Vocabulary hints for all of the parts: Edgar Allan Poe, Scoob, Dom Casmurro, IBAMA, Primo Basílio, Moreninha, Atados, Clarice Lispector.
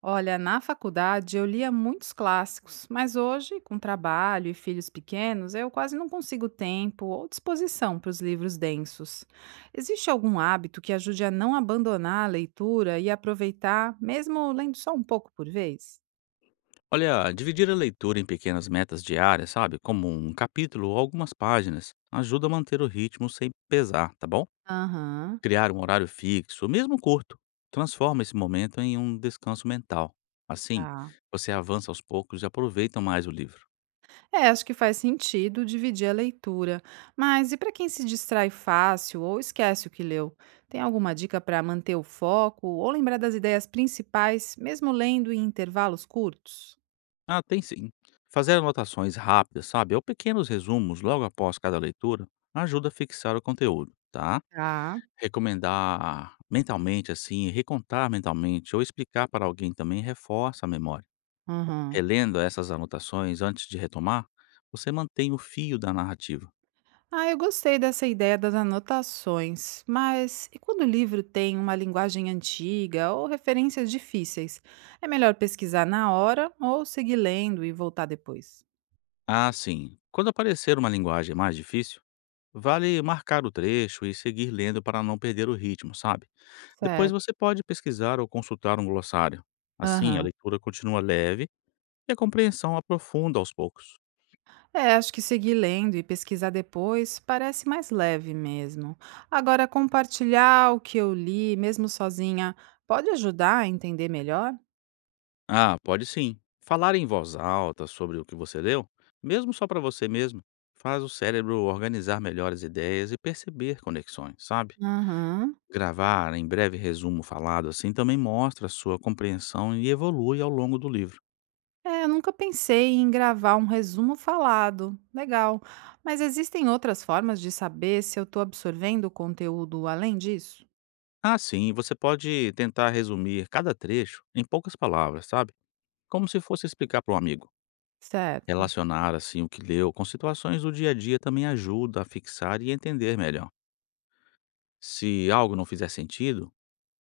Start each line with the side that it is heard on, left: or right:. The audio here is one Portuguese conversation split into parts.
right: Olha, na faculdade eu lia muitos clássicos, mas hoje, com trabalho e filhos pequenos, eu quase não consigo tempo ou disposição para os livros densos. Existe algum hábito que ajude a não abandonar a leitura e aproveitar, mesmo lendo só um pouco por vez?
left: Olha, dividir a leitura em pequenas metas diárias, sabe? Como um capítulo ou algumas páginas, ajuda a manter o ritmo sem pesar, tá bom?
right: Aham,
left: Criar um horário fixo, mesmo curto, transforma esse momento em um descanso mental. Assim,
right: tá.
left: você avança aos poucos e aproveita mais o livro.
right: É, acho que faz sentido dividir a leitura. Mas e para quem se distrai fácil ou esquece o que leu? Tem alguma dica para manter o foco ou lembrar das ideias principais, mesmo lendo em intervalos curtos?
left: Ah, tem sim. Fazer anotações rápidas, sabe? Ou pequenos resumos logo após cada leitura ajuda a fixar o conteúdo, tá?
right: Tá.
left: Recomendar mentalmente, assim, recontar mentalmente ou explicar para alguém também reforça a memória.
right: Aham.
left: Relendo essas anotações antes de retomar, você mantém o fio da narrativa.
right: Ah, eu gostei dessa ideia das anotações, mas e quando o livro tem uma linguagem antiga ou referências difíceis? É melhor pesquisar na hora ou seguir lendo e voltar depois?
left: Ah, sim. Quando aparecer uma linguagem mais difícil, vale marcar o trecho e seguir lendo para não perder o ritmo, sabe? Depois
right: Certo.
left: você pode pesquisar ou consultar um glossário. Assim, a
right: Aham.
left: leitura continua leve e a compreensão aprofunda aos poucos.
right: É, acho que seguir lendo e pesquisar depois parece mais leve mesmo. Agora, compartilhar o que eu li, mesmo sozinha, pode ajudar a entender melhor?
left: Ah, pode sim. Falar em voz alta sobre o que você leu, mesmo só para você mesmo, faz o cérebro organizar melhor as ideias e perceber conexões, sabe?
right: Aham.
left: Gravar em breve resumo falado assim também mostra a sua compreensão e evolui ao longo do livro.
right: É, eu nunca pensei em gravar um resumo falado. Legal. Mas existem outras formas de saber se eu estou absorvendo o conteúdo além disso?
left: Assim, você pode tentar resumir cada trecho em poucas palavras, sabe? Como se fosse explicar para um amigo.
right: Certo.
left: Relacionar assim o que leu com situações do dia a dia também ajuda a fixar e entender melhor. Se algo não fizer sentido,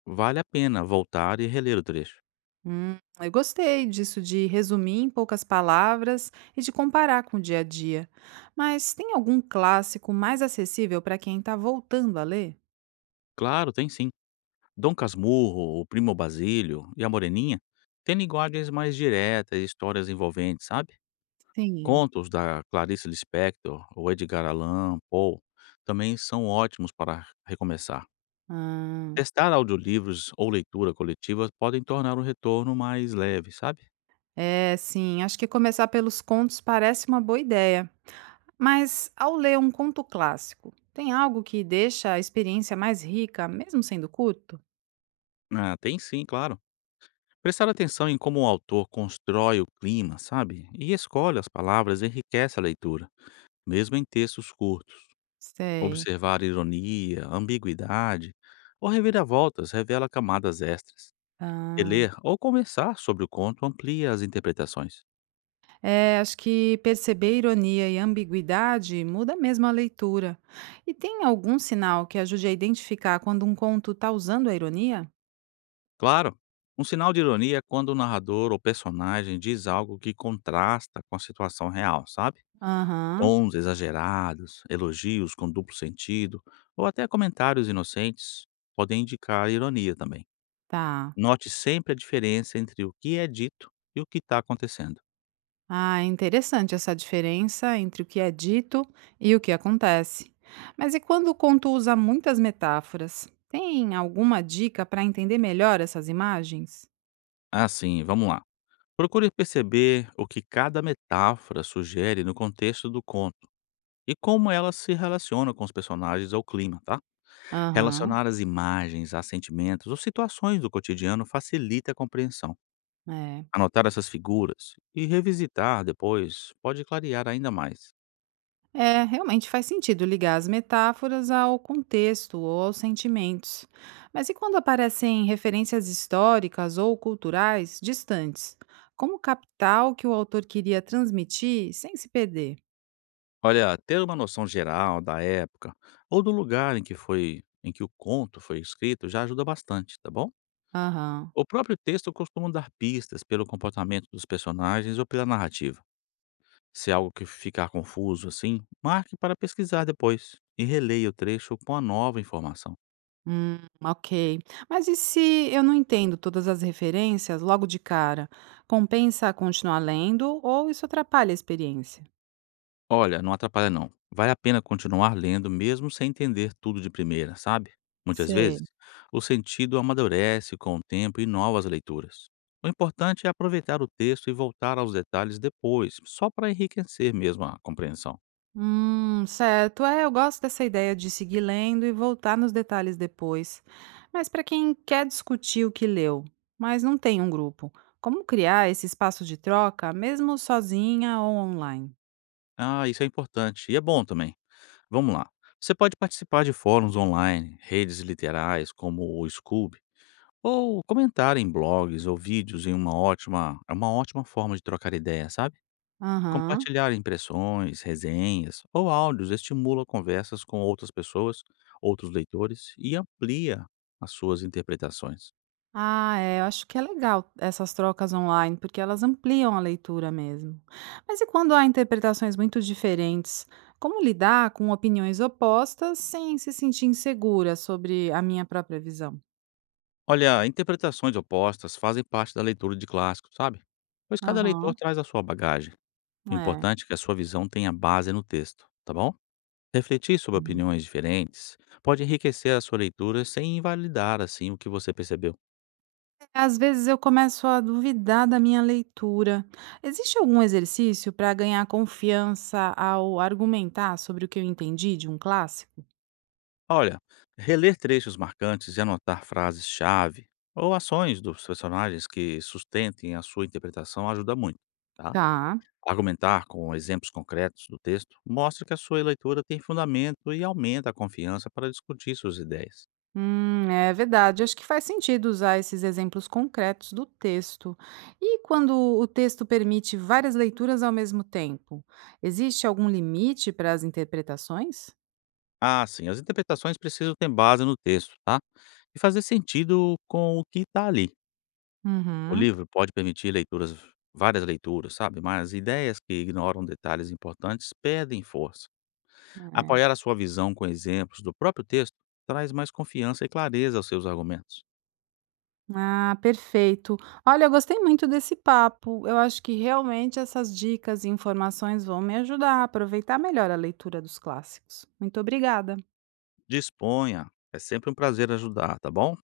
left: vale a pena voltar e reler o trecho.
right: Eu gostei disso de resumir em poucas palavras e de comparar com o dia a dia. Mas tem algum clássico mais acessível para quem está voltando a ler?
left: Claro, tem sim. Dom Casmurro, o Primo Basílio e a Moreninha têm linguagens mais diretas e histórias envolventes, sabe?
right: Sim.
left: Contos da Clarice Lispector ou Edgar Allan Poe também são ótimos para recomeçar.
right: Ah,
left: Testar audiolivros ou leitura coletiva podem tornar o retorno mais leve, sabe?
right: é, sim. Acho que começar pelos contos parece uma boa ideia. Mas ao ler um conto clássico, tem algo que deixa a experiência mais rica, mesmo sendo curto?
left: Ah, tem sim, claro. Prestar atenção em como o autor constrói o clima, sabe? E escolhe as palavras enriquece a leitura, mesmo em textos curtos.
right: Sei.
left: Observar ironia, ambiguidade ou reviravoltas revela camadas extras.
right: Ah.
left: Ler ou conversar sobre o conto amplia as interpretações.
right: É, acho que perceber ironia e ambiguidade muda mesmo a leitura. E tem algum sinal que ajude a identificar quando um conto está usando a ironia?
left: Claro, um sinal de ironia é quando o narrador ou personagem diz algo que contrasta com a situação real, sabe?
right: Aham,
left: Tons exagerados, elogios com duplo sentido ou até comentários inocentes podem indicar ironia também.
right: tá.
left: Note sempre a diferença entre o que é dito e o que está acontecendo.
right: Ah, é interessante essa diferença entre o que é dito e o que acontece. Mas e quando o conto usa muitas metáforas? Tem alguma dica para entender melhor essas imagens?
left: Assim, vamos lá. Procure perceber o que cada metáfora sugere no contexto do conto e como ela se relaciona com os personagens ou clima, tá?
right: Aham,
left: Relacionar as imagens a sentimentos ou situações do cotidiano facilita a compreensão.
right: é.
left: Anotar essas figuras e revisitar depois pode clarear ainda mais.
right: É, realmente faz sentido ligar as metáforas ao contexto ou aos sentimentos. Mas e quando aparecem referências históricas ou culturais distantes? Como captar o que o autor queria transmitir sem se perder?
left: Olha, ter uma noção geral da época ou do lugar em que o conto foi escrito já ajuda bastante, tá bom?
right: Aham.
left: O próprio texto costuma dar pistas pelo comportamento dos personagens ou pela narrativa. Se algo que ficar confuso assim, marque para pesquisar depois e releia o trecho com a nova informação.
right: Hum, ok. Mas e se eu não entendo todas as referências logo de cara? Compensa continuar lendo ou isso atrapalha a experiência?
left: Olha, não atrapalha não. Vale a pena continuar lendo mesmo sem entender tudo de primeira, sabe? Muitas vezes,
right: Sei.
left: o sentido amadurece com o tempo e novas leituras. O importante é aproveitar o texto e voltar aos detalhes depois, só para enriquecer mesmo a compreensão.
right: Certo. É, eu gosto dessa ideia de seguir lendo e voltar nos detalhes depois. Mas para quem quer discutir o que leu, mas não tem um grupo, como criar esse espaço de troca, mesmo sozinha ou online?
left: Ah, isso é importante e é bom também. Vamos lá. Você pode participar de fóruns online, redes literais como o Scoob, ou comentar em blogs ou vídeos é uma ótima forma de trocar ideia, sabe?
right: Aham.
left: Compartilhar impressões, resenhas ou áudios estimula conversas com outras pessoas, outros leitores e amplia as suas interpretações.
right: Ah, é, eu acho que é legal essas trocas online, porque elas ampliam a leitura mesmo. Mas e quando há interpretações muito diferentes? Como lidar com opiniões opostas sem se sentir insegura sobre a minha própria visão?
left: Olha, interpretações opostas fazem parte da leitura de clássicos, sabe? Pois cada leitor
right: Aham,
left: traz a sua bagagem. O
right: é.
left: importante é que a sua visão tenha base no texto, tá bom? Refletir sobre
right: Hum.
left: opiniões diferentes pode enriquecer a sua leitura sem invalidar assim o que você percebeu.
right: É, às vezes eu começo a duvidar da minha leitura. Existe algum exercício para ganhar confiança ao argumentar sobre o que eu entendi de um clássico?
left: Olha, reler trechos marcantes e anotar frases-chave ou ações dos personagens que sustentem a sua interpretação ajuda muito, tá?
right: Tá.
left: Argumentar com exemplos concretos do texto mostra que a sua leitura tem fundamento e aumenta a confiança para discutir suas ideias.
right: É verdade. Acho que faz sentido usar esses exemplos concretos do texto. E quando o texto permite várias leituras ao mesmo tempo, existe algum limite para as interpretações?
left: Ah, sim, as interpretações precisam ter base no texto, tá? E fazer sentido com o que está ali. O
right: Uhum.
left: livro pode permitir várias leituras, sabe? Mas ideias que ignoram detalhes importantes perdem força. Apoiar a sua visão com exemplos do próprio texto traz mais confiança e clareza aos seus argumentos.
right: Ah, perfeito. Olha, eu gostei muito desse papo. Eu acho que realmente essas dicas e informações vão me ajudar a aproveitar melhor a leitura dos clássicos. Muito obrigada.
left: Disponha, é sempre um prazer ajudar, tá bom?